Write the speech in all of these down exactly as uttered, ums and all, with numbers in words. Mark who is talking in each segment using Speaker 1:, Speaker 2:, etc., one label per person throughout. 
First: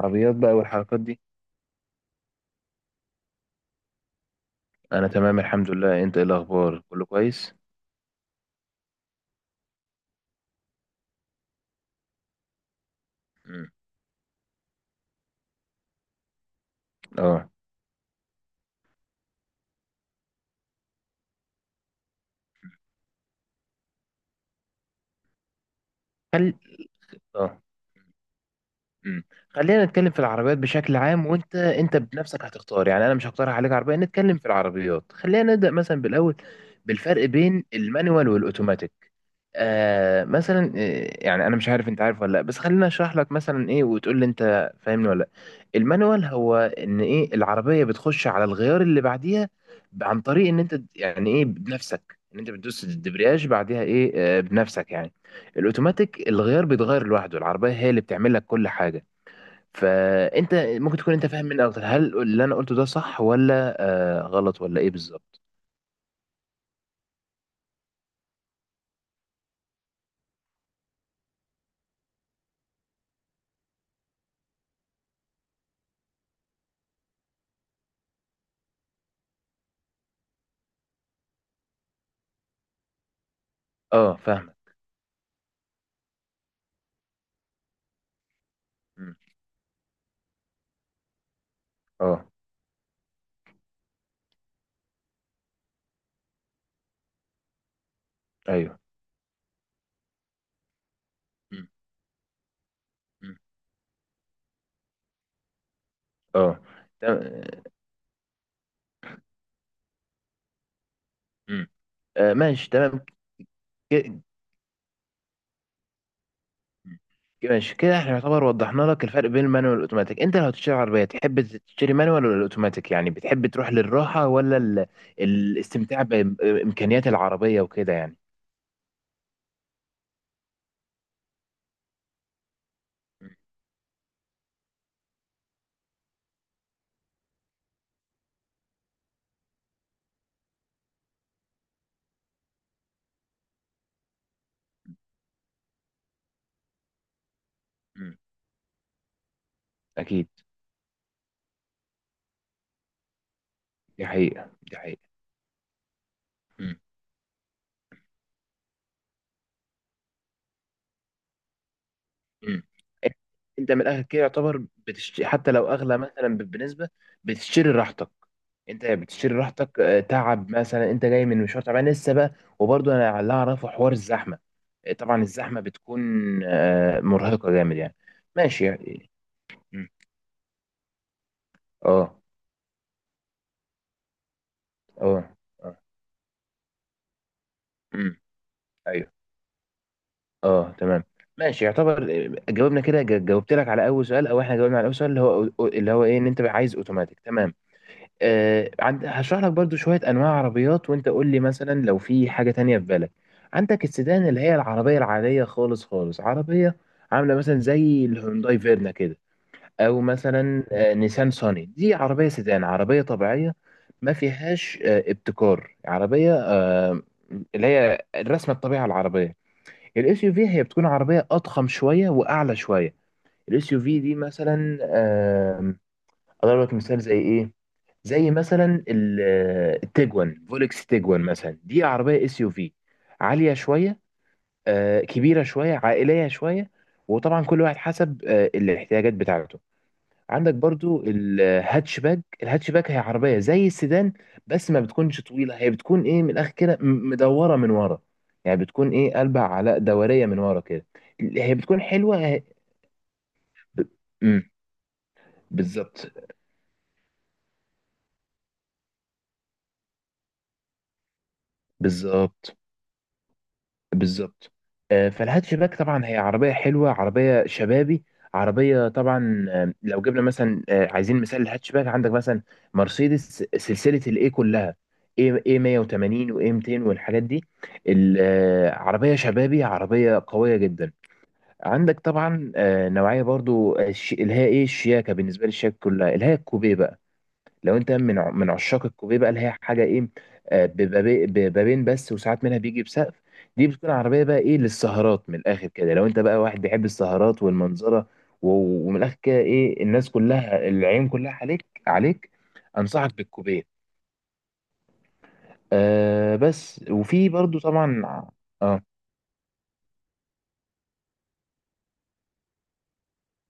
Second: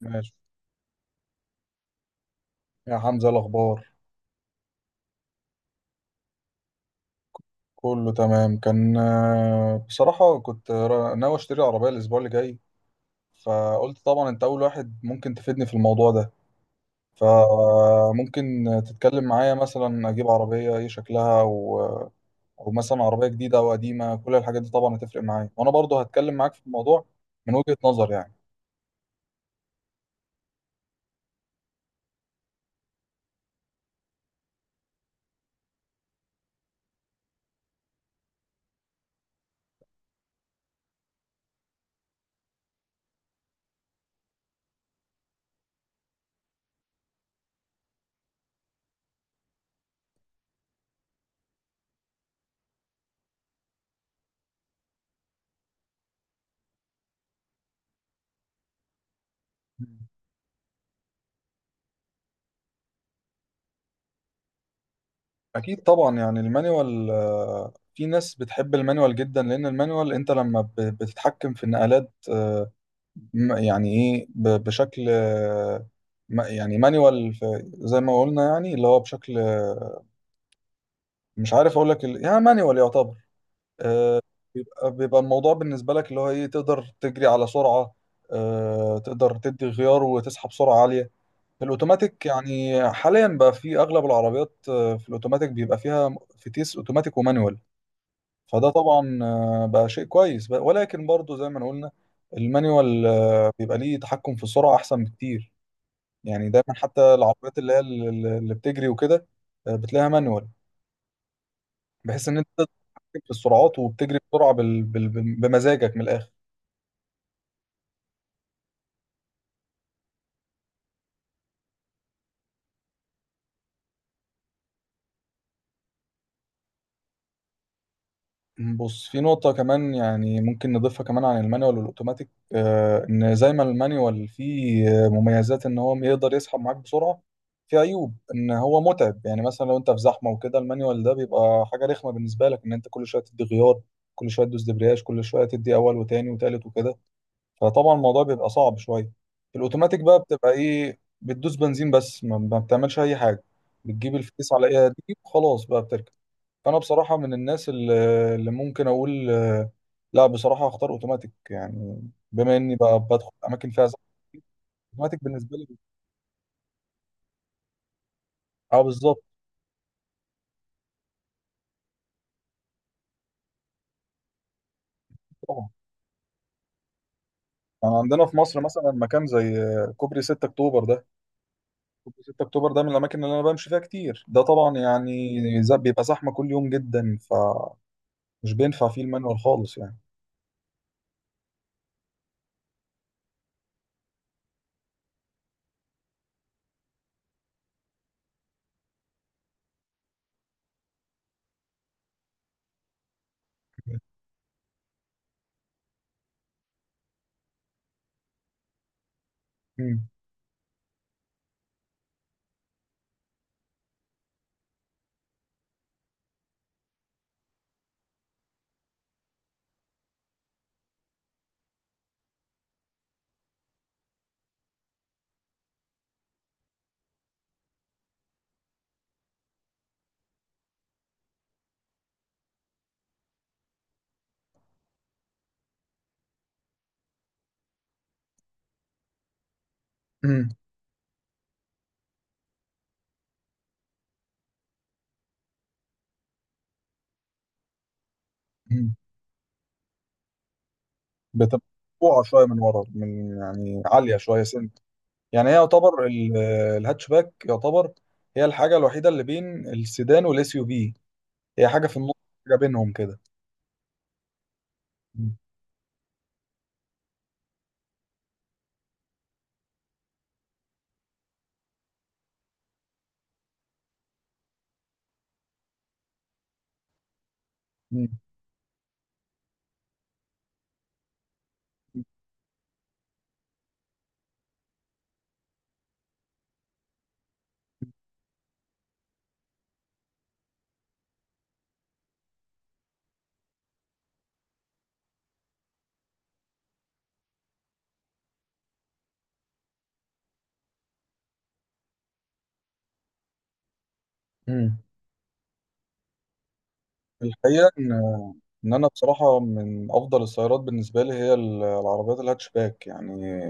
Speaker 1: ماشي.
Speaker 2: عربيات بقى والحركات دي.
Speaker 1: يا حمزة، إيه الأخبار؟
Speaker 2: انا تمام الحمد لله، انت ايه الاخبار؟ كله كويس؟
Speaker 1: كله تمام. كان آه، بصراحة كنت را- ناوي أشتري عربية الأسبوع اللي جاي.
Speaker 2: مم.
Speaker 1: فقلت طبعا أنت أول واحد ممكن تفيدني في الموضوع ده.
Speaker 2: اه.
Speaker 1: فممكن تتكلم معايا، مثلا أجيب عربية إيه شكلها و... أو مثلا عربية جديدة أو قديمة، كل الحاجات دي طبعا هتفرق معايا، وأنا برضو هتكلم
Speaker 2: خل
Speaker 1: معاك في الموضوع
Speaker 2: اه.
Speaker 1: من وجهة نظر يعني.
Speaker 2: مم. خلينا نتكلم في العربيات بشكل عام، وانت انت بنفسك هتختار، يعني انا مش هقترح عليك عربيه. نتكلم في العربيات، خلينا نبدا مثلا بالاول بالفرق بين المانيوال والاوتوماتيك. آه مثلا، آه، يعني انا مش عارف انت عارف ولا لا، بس خليني اشرح لك مثلا ايه وتقول لي انت فاهمني ولا لا. المانوال هو ان ايه العربيه بتخش على الغيار اللي بعديها ب- عن طريق ان انت يعني ايه بنفسك، ان انت بتدوس الدبرياج بعديها ايه آه بنفسك يعني. الاوتوماتيك الغيار بيتغير لوحده، العربيه هي اللي بتعمل لك كل حاجه.
Speaker 1: مم.
Speaker 2: فانت ممكن تكون انت فاهم مني اكتر، هل اللي انا قلته ده صح ولا آه غلط ولا ايه بالظبط؟
Speaker 1: أكيد طبعا، يعني المانيوال، آه، في ناس بتحب المانيوال جدا، لأن المانيوال أنت لما ب- بتتحكم في النقلات آه، م- يعني ايه ب- بشكل آه، م- يعني مانيوال، زي ما قلنا، يعني اللي هو بشكل آه، مش عارف اقول لك ال- يعني مانيوال يعتبر
Speaker 2: اه
Speaker 1: آه،
Speaker 2: فاهمك.
Speaker 1: بيبقى بيبقى الموضوع بالنسبه لك اللي هو ايه، تقدر تجري على سرعه، آه،
Speaker 2: مم.
Speaker 1: تقدر تدي غيار وتسحب سرعه عاليه. في
Speaker 2: اه.
Speaker 1: الاوتوماتيك، يعني حاليا بقى في اغلب العربيات، آه، في الاوتوماتيك بيبقى فيها م- فتيس اوتوماتيك ومانيوال. فده
Speaker 2: ايوه.
Speaker 1: طبعا آه، بقى شيء كويس بقى- ولكن برضو زي ما
Speaker 2: مم.
Speaker 1: قلنا، المانيوال
Speaker 2: مم.
Speaker 1: آه، بيبقى ليه تحكم في السرعه احسن بكتير. يعني
Speaker 2: اه.
Speaker 1: دايما حتى العربيات
Speaker 2: تمام.
Speaker 1: اللي هي ال- اللي بتجري وكده، آه، بتلاقيها مانوال،
Speaker 2: مم.
Speaker 1: بحيث
Speaker 2: آه
Speaker 1: ان انت تقدر
Speaker 2: ماشي تمام.
Speaker 1: تتحكم في السرعات، وبتجري
Speaker 2: ك-
Speaker 1: بسرعه بال... بال... بال- بمزاجك من الاخر.
Speaker 2: مم. ماشي كده احنا يعتبر وضحنا لك الفرق بين المانوال والاوتوماتيك. انت لو هتشتري عربيه تحب تشتري مانوال ولا الاوتوماتيك؟ يعني بتحب تروح للراحه ولا ال... الاستمتاع بامكانيات العربيه وكده يعني.
Speaker 1: بص، في نقطه كمان يعني ممكن نضيفها كمان عن المانيوال والاوتوماتيك، آه، ان
Speaker 2: مم.
Speaker 1: زي ما المانيوال فيه آه، مميزات، ان هو يقدر يسحب معاك بسرعه، في عيوب ان هو متعب. يعني مثلا لو انت في زحمه وكده، المانيوال ده بيبقى حاجه رخمه بالنسبه لك، ان انت كل شويه تدي غيار، كل شويه تدوس دبرياج، كل شويه تدي اول وتاني وتالت وكده. فطبعا
Speaker 2: مم.
Speaker 1: الموضوع بيبقى صعب شويه. الاوتوماتيك بقى
Speaker 2: اكيد.
Speaker 1: بتبقى ايه؟ بتدوس بنزين بس، ما ما بتعملش اي حاجه،
Speaker 2: دي
Speaker 1: بتجيب
Speaker 2: حقيقه
Speaker 1: الفتيس على
Speaker 2: دي
Speaker 1: ايدها
Speaker 2: حقيقه.
Speaker 1: دي وخلاص بقى بتركب. فانا بصراحه من الناس اللي اللي ممكن اقول آه، لا، بصراحه هختار اوتوماتيك يعني، بما
Speaker 2: مم.
Speaker 1: اني بقى بدخل اماكن
Speaker 2: انت من
Speaker 1: فيها زحمه.
Speaker 2: الاخر كده يعتبر
Speaker 1: اوتوماتيك
Speaker 2: بتشتري، حتى
Speaker 1: بالنسبه لي.
Speaker 2: لو اغلى مثلا بنسبه، بتشتري راحتك.
Speaker 1: اه،
Speaker 2: انت
Speaker 1: بالظبط.
Speaker 2: بتشتري راحتك. آه، تعب مثلا، انت جاي من مشوار تعبان لسه بقى. وبرضه انا اللي اعرفه حوار الزحمه. آه، طبعا الزحمه
Speaker 1: طبعا
Speaker 2: بتكون آه، مرهقه جامد
Speaker 1: يعني
Speaker 2: يعني.
Speaker 1: عندنا في مصر
Speaker 2: ماشي
Speaker 1: مثلا
Speaker 2: يعني.
Speaker 1: مكان زي
Speaker 2: مم.
Speaker 1: آه، كوبري ستة اكتوبر ده،
Speaker 2: اه
Speaker 1: كوبري ستة اكتوبر ده من الاماكن اللي انا بمشي فيها كتير، ده طبعا يعني
Speaker 2: اه
Speaker 1: ز-
Speaker 2: اه.
Speaker 1: بيبقى زحمه كل يوم جدا، فمش
Speaker 2: مم.
Speaker 1: بينفع فيه
Speaker 2: ايوه.
Speaker 1: المانيوال خالص يعني.
Speaker 2: اه تمام. ماشي يعتبر. آه، جاوبنا كده جا- جاوبت لك على اول سؤال، او احنا جاوبنا على اول سؤال، اللي هو اللي هو ايه ان انت عايز اوتوماتيك. تمام. آه، عند هشرح لك برضو شوية أنواع عربيات، وأنت قول لي مثلا لو في حاجة تانية في بالك. عندك السيدان، اللي هي العربية العادية خالص خالص، عربية عاملة مثلا زي الهونداي فيرنا كده. أو
Speaker 1: مم.
Speaker 2: مثلا آه، نيسان صاني، دي عربية سيدان عربية طبيعية، ما فيهاش آه، ابتكار عربية، آه، اللي هي الرسمة الطبيعة العربية. الاس يو في هي بتكون عربية أضخم شوية وأعلى شوية. الاس يو في دي مثلا، آم، أضرب لك مثال زي إيه؟ زي مثلا ال- التيجوان، فولكس تيجوان مثلا، دي عربيه اس يو في عاليه شويه، آه، كبيره شويه، عائليه شويه. وطبعا كل واحد حسب آه، الاحتياجات بتاعته.
Speaker 1: مم.
Speaker 2: عندك برضو الهاتشباك. الهاتشباك هي عربيه زي السيدان بس ما بتكونش طويله، هي بتكون ايه من الاخر كده م- مدوره من ورا، يعني بتكون
Speaker 1: مم.
Speaker 2: ايه قلبها على دوريه من ورا كده. هي
Speaker 1: بتبقى
Speaker 2: بتكون حلوه.
Speaker 1: مرفوعة
Speaker 2: هي...
Speaker 1: شوية من ورا، من يعني
Speaker 2: ب...
Speaker 1: عالية شوية
Speaker 2: مم.
Speaker 1: سنت، يعني هي يعتبر
Speaker 2: بالظبط
Speaker 1: ال- الهاتشباك يعتبر هي الحاجة الوحيدة اللي بين السيدان والاس يو في، هي حاجة في النص، حاجة
Speaker 2: بالظبط
Speaker 1: بينهم كده.
Speaker 2: بالظبط. آه،
Speaker 1: مم.
Speaker 2: فالهاتشباك طبعا هي عربية حلوة، عربية شبابي، عربية طبعا. آه، لو جبنا مثلا آه، عايزين مثال الهاتشباك، عندك مثلا مرسيدس سلسلة الاي كلها، اي اي مية وتمانين واي مئتين والحاجات دي.
Speaker 1: مم.
Speaker 2: ال- آه، عربية شبابي، عربية قوية جدا. عندك طبعا آه، نوعية برضو، آه، الش- اللي هي ايه الشياكة، بالنسبة للشياكة كلها اللي هي الكوبيه بقى. لو انت من ع- من عشاق الكوبيه بقى، اللي هي حاجه ايه، آه، بيبقى بي- ببابين بس وساعات منها بيجي بسقف. دي بتكون عربيه بقى ايه للسهرات، من الاخر كده لو انت بقى واحد بيحب السهرات والمنظره، و- ومن الاخر كده ايه الناس كلها، العيون كلها عليك عليك. انصحك بالكوبيه.
Speaker 1: مم.
Speaker 2: آه بس. وفي برضو
Speaker 1: الحقيقة إن
Speaker 2: طبعا.
Speaker 1: إن
Speaker 2: اه.
Speaker 1: أنا بصراحة من أفضل السيارات بالنسبة لي هي ال- العربيات الهاتشباك يعني.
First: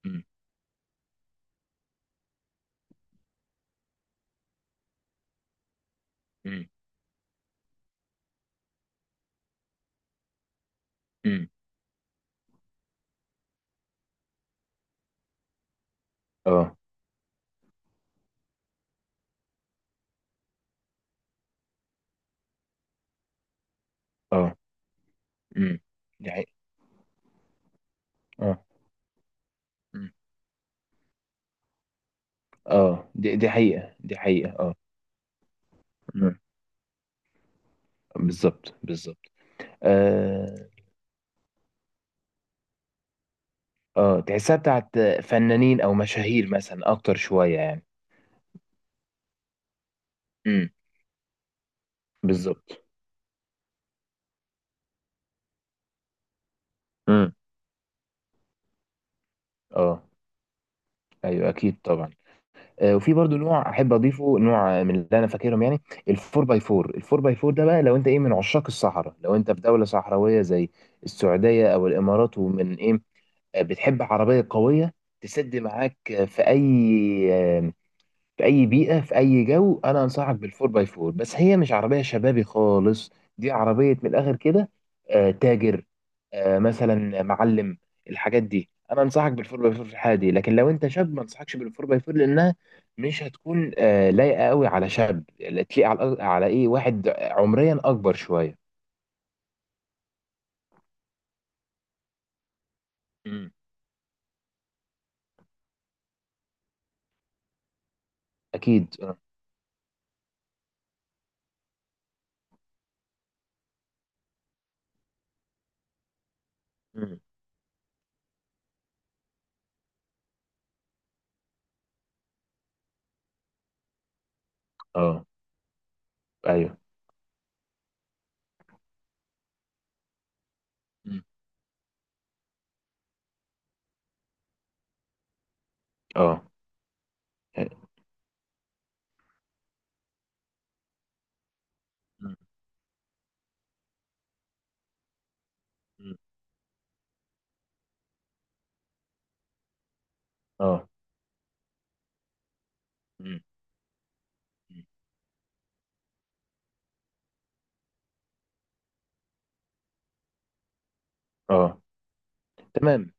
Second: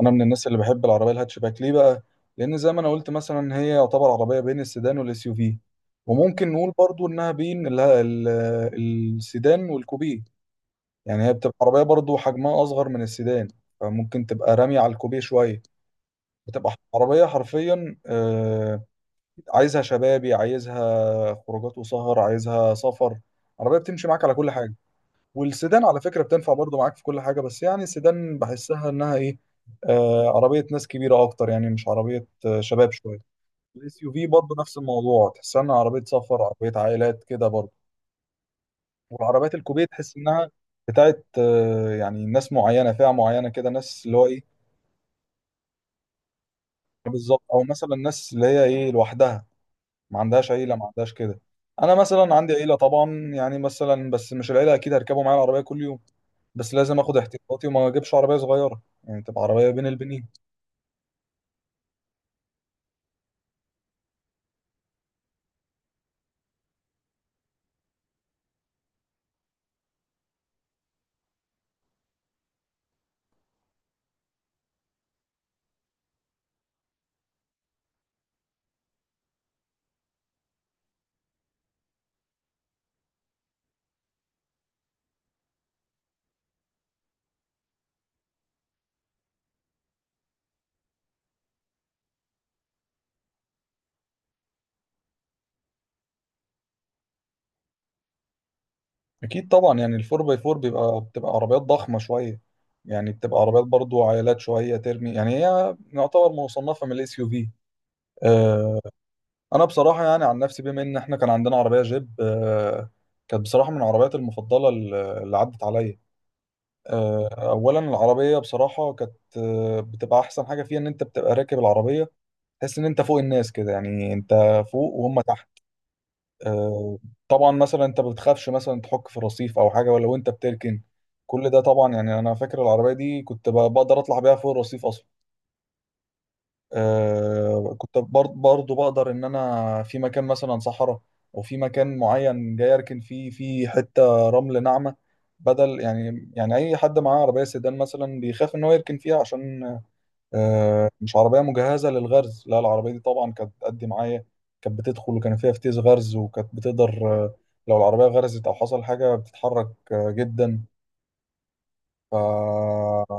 Speaker 1: انا من
Speaker 2: امم
Speaker 1: الناس اللي بحب العربيه الهاتشباك. ليه بقى؟ لان زي ما انا قلت مثلا، هي يعتبر عربيه بين السيدان والاس يو في، وممكن
Speaker 2: امم
Speaker 1: نقول برضو انها بين ال- ال- السيدان والكوبيه. يعني هي
Speaker 2: امم.
Speaker 1: بتبقى عربيه برضو حجمها اصغر من السيدان، فممكن تبقى رامية على الكوبيه شويه. بتبقى
Speaker 2: اه
Speaker 1: عربيه حرفيا آه، عايزها شبابي، عايزها خروجات وسهر، عايزها سفر، عربيه بتمشي معاك على كل
Speaker 2: اه.
Speaker 1: حاجه.
Speaker 2: امم.
Speaker 1: والسيدان، على فكرة،
Speaker 2: دي حقيقة.
Speaker 1: بتنفع برضو معاك في كل حاجة، بس يعني السيدان
Speaker 2: اه.
Speaker 1: بحسها انها ايه،
Speaker 2: امم.
Speaker 1: آه عربية ناس كبيرة اكتر، يعني مش عربية آه شباب
Speaker 2: اه
Speaker 1: شوية.
Speaker 2: دي دي حقيقة
Speaker 1: الاس يو
Speaker 2: دي
Speaker 1: في
Speaker 2: حقيقة.
Speaker 1: برضو
Speaker 2: اه.
Speaker 1: نفس الموضوع، تحسها انها عربية
Speaker 2: امم.
Speaker 1: سفر، عربية عائلات كده برضو.
Speaker 2: بالظبط بالظبط.
Speaker 1: والعربيات الكوبيه تحس انها
Speaker 2: آه.
Speaker 1: بتاعت آه يعني ناس معينة، فئة معينة كده، ناس اللي
Speaker 2: اه
Speaker 1: هو
Speaker 2: تحسها
Speaker 1: ايه.
Speaker 2: بتاعت فنانين او مشاهير مثلا
Speaker 1: آه،
Speaker 2: اكتر
Speaker 1: بالظبط،
Speaker 2: شويه
Speaker 1: او
Speaker 2: يعني.
Speaker 1: مثلا ناس اللي هي ايه لوحدها، ما عندهاش
Speaker 2: امم.
Speaker 1: عيلة، ما عندهاش كده. انا مثلا عندي عيلة
Speaker 2: بالظبط.
Speaker 1: طبعا، يعني مثلا بس مش العيلة اكيد هركبوا معايا العربية كل يوم. بس لازم اخد
Speaker 2: امم.
Speaker 1: احتياطاتي، وما اجيبش عربيه صغيره يعني تبقى عربيه بين
Speaker 2: اه.
Speaker 1: البنين.
Speaker 2: ايوه اكيد طبعا. آه، وفي برضو نوع احب اضيفه نوع من اللي انا فاكرهم يعني. الفور باي فور. الفور باي فور ده بقى لو انت ايه من عشاق الصحراء، لو انت في دوله صحراويه زي السعوديه او الامارات ومن ايه، آه، بتحب عربيه قويه تسد معاك آه، في اي في اي بيئه، في اي جو، انا انصحك بالفور باي فور. بس هي مش عربيه شبابي خالص، دي عربيه من الاخر كده آه تاجر، آه مثلا معلم. الحاجات دي انا انصحك بالفور باي فور في الحاله دي. لكن لو انت شاب، ما انصحكش بالفور باي فور، لانها مش هتكون آه لايقه قوي على شاب، تليق على على ايه واحد عمريا اكبر شويه.
Speaker 1: اكيد طبعا، يعني الفور باي فور بيبقى بتبقى عربيات ضخمه شويه، يعني بتبقى
Speaker 2: مم.
Speaker 1: عربيات برضو عائلات شويه، ترمي يعني هي يعتبر مصنفه من الاس يو في.
Speaker 2: اكيد اه.
Speaker 1: انا بصراحه يعني عن نفسي، بما ان احنا كان عندنا عربيه جيب آه، كانت بصراحه من العربيات المفضله اللي اللي عدت عليا.
Speaker 2: مم.
Speaker 1: آه، اولا العربيه بصراحه كانت آه، بتبقى احسن حاجه فيها ان انت بتبقى راكب العربيه، تحس ان انت فوق الناس كده، يعني انت فوق وهم
Speaker 2: اه.
Speaker 1: تحت.
Speaker 2: ايوه.
Speaker 1: آه، طبعا مثلا انت ما بتخافش مثلا تحك في الرصيف او حاجه ولا، وانت بتركن.
Speaker 2: مم.
Speaker 1: كل ده طبعا يعني، انا فاكر العربيه دي كنت ب- بقدر اطلع بيها فوق الرصيف اصلا.
Speaker 2: اه.
Speaker 1: آه،
Speaker 2: مم.
Speaker 1: كنت برض- برضو بقدر ان انا في مكان مثلا صحراء، او في مكان
Speaker 2: مم.
Speaker 1: معين جاي اركن فيه في حته رمل ناعمه، بدل يعني يعني اي حد معاه عربيه سيدان مثلا بيخاف ان هو يركن فيها عشان
Speaker 2: اه.
Speaker 1: آه، مش عربية مجهزة للغرز. لا، العربية دي طبعا
Speaker 2: مم.
Speaker 1: كانت بتأدي معايا، كانت
Speaker 2: مم.
Speaker 1: بتدخل، وكان فيها فتيس غرز، وكانت بتقدر آه، لو العربية غرزت أو حصل حاجة بتتحرك آه، جدا.
Speaker 2: اه
Speaker 1: ف
Speaker 2: تمام.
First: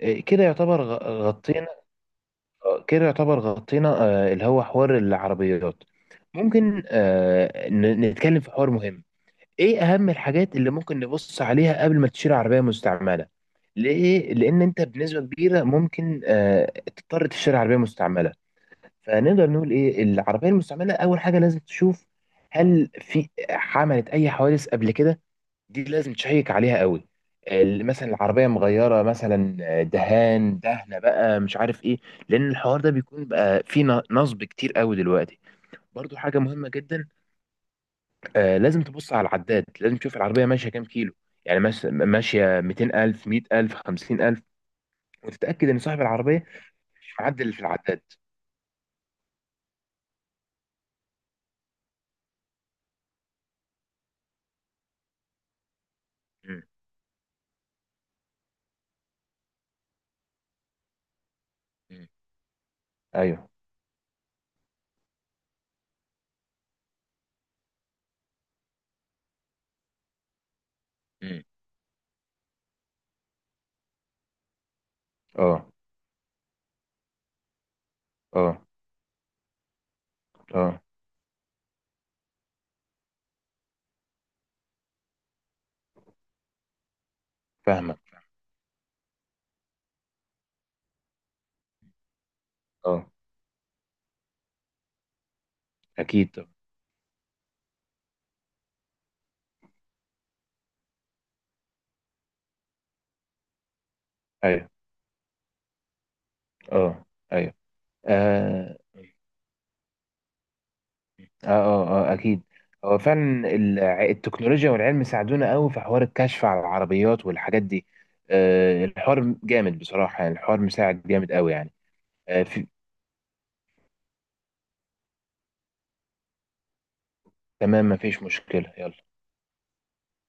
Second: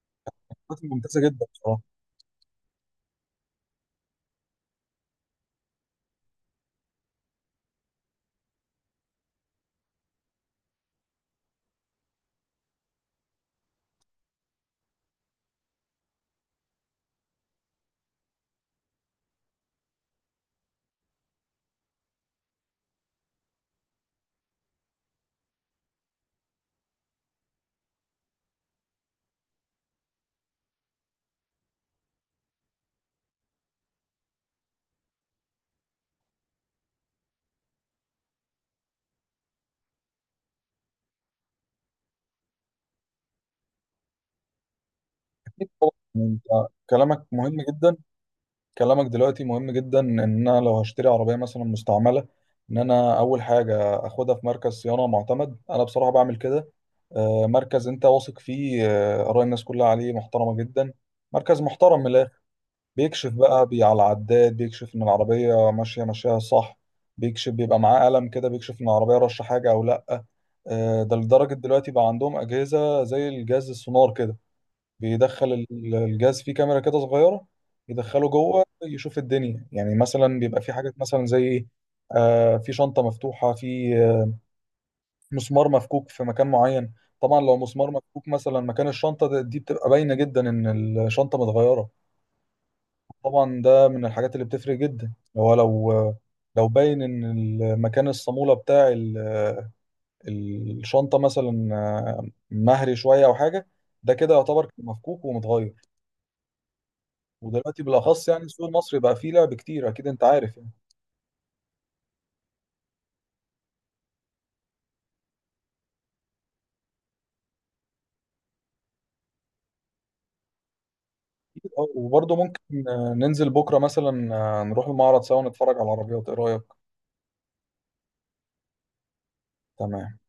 Speaker 2: إيه كده يعتبر
Speaker 1: كانت ممتازة
Speaker 2: غ-
Speaker 1: جدا بصراحة.
Speaker 2: غطينا، آه، كده يعتبر غطينا آه، اللي هو حوار العربيات. ممكن آه، ن- نتكلم في حوار مهم. ايه اهم الحاجات اللي ممكن نبص عليها قبل ما تشتري عربية مستعملة؟ ليه؟ لان انت بنسبة كبيرة ممكن آه، تضطر تشتري عربية مستعملة. فنقدر نقول ايه العربية المستعملة؟ اول حاجة لازم تشوف هل في عملت اي حوادث قبل كده. دي لازم تشيك عليها قوي. ال- مثلا العربيه مغيره مثلا آه، دهان، دهنه بقى مش عارف ايه، لان الحوار ده بيكون بقى فيه ن- نصب كتير قوي دلوقتي. برضو حاجه مهمه جدا، آه لازم تبص على العداد، لازم تشوف العربيه ماشيه كام كيلو. يعني ماش- ماشيه مئتين ألف مية ألف خمسين ألف،
Speaker 1: أكيد
Speaker 2: وتتاكد ان
Speaker 1: طبعا،
Speaker 2: صاحب
Speaker 1: أنت
Speaker 2: العربيه مش
Speaker 1: كلامك
Speaker 2: معدل
Speaker 1: مهم
Speaker 2: في
Speaker 1: جدا.
Speaker 2: العداد.
Speaker 1: كلامك دلوقتي مهم جدا، إن أنا لو هشتري عربية مثلا مستعملة، إن أنا أول حاجة أخدها في مركز صيانة معتمد. أنا بصراحة بعمل
Speaker 2: مم.
Speaker 1: كده، آه، مركز أنت واثق فيه، آه، آراء الناس كلها عليه محترمة جدا، مركز
Speaker 2: مم.
Speaker 1: محترم، بيكشف
Speaker 2: ايوه.
Speaker 1: بقى بي على العداد، بيكشف ان العربية ماشية ماشية صح، بيكشف بيبقى معاه قلم كده بيكشف ان العربية رشة حاجة او لا. آه، ده
Speaker 2: مم.
Speaker 1: لدرجة دلوقتي بقى عندهم أجهزة زي الجهاز السونار كده، بيدخل
Speaker 2: اه
Speaker 1: ال- الجهاز فيه كاميرا كده صغيرة، يدخله
Speaker 2: اه
Speaker 1: جوه يشوف الدنيا. يعني مثلا بيبقى في
Speaker 2: اه.
Speaker 1: حاجات مثلا زي ايه، آه، في شنطة مفتوحة، في آه، مسمار مفكوك في مكان معين. طبعا لو مسمار
Speaker 2: فاهمه.
Speaker 1: مفكوك مثلا مكان الشنطة ده- دي بتبقى باينة جدا إن الشنطة متغيرة.
Speaker 2: اه.
Speaker 1: طبعا ده من الحاجات اللي بتفرق جدا. هو لو
Speaker 2: اكيد طبعا.
Speaker 1: لو باين ان المكان الصامولة بتاع ال- الشنطة مثلا آه، مهري شوية او حاجة، ده كده
Speaker 2: ايوه.
Speaker 1: يعتبر مفكوك ومتغير.
Speaker 2: اه. ايوه.
Speaker 1: ودلوقتي بالاخص يعني السوق
Speaker 2: آه.
Speaker 1: المصري بقى فيه لعب كتير، اكيد انت عارف يعني.
Speaker 2: اه اه اه اكيد. هو فعلا الع- التكنولوجيا والعلم ساعدونا قوي في حوار الكشف على العربيات والحاجات دي. آه الحوار جامد بصراحة، يعني الحوار مساعد جامد قوي
Speaker 1: أكيد،
Speaker 2: يعني.
Speaker 1: آه، وبرضه
Speaker 2: آه
Speaker 1: ممكن
Speaker 2: في...
Speaker 1: آه، ننزل بكرة مثلا، آه، نروح المعرض سوا نتفرج على العربيات. ايه رأيك؟
Speaker 2: تمام مفيش مشكلة، يلا.
Speaker 1: تمام.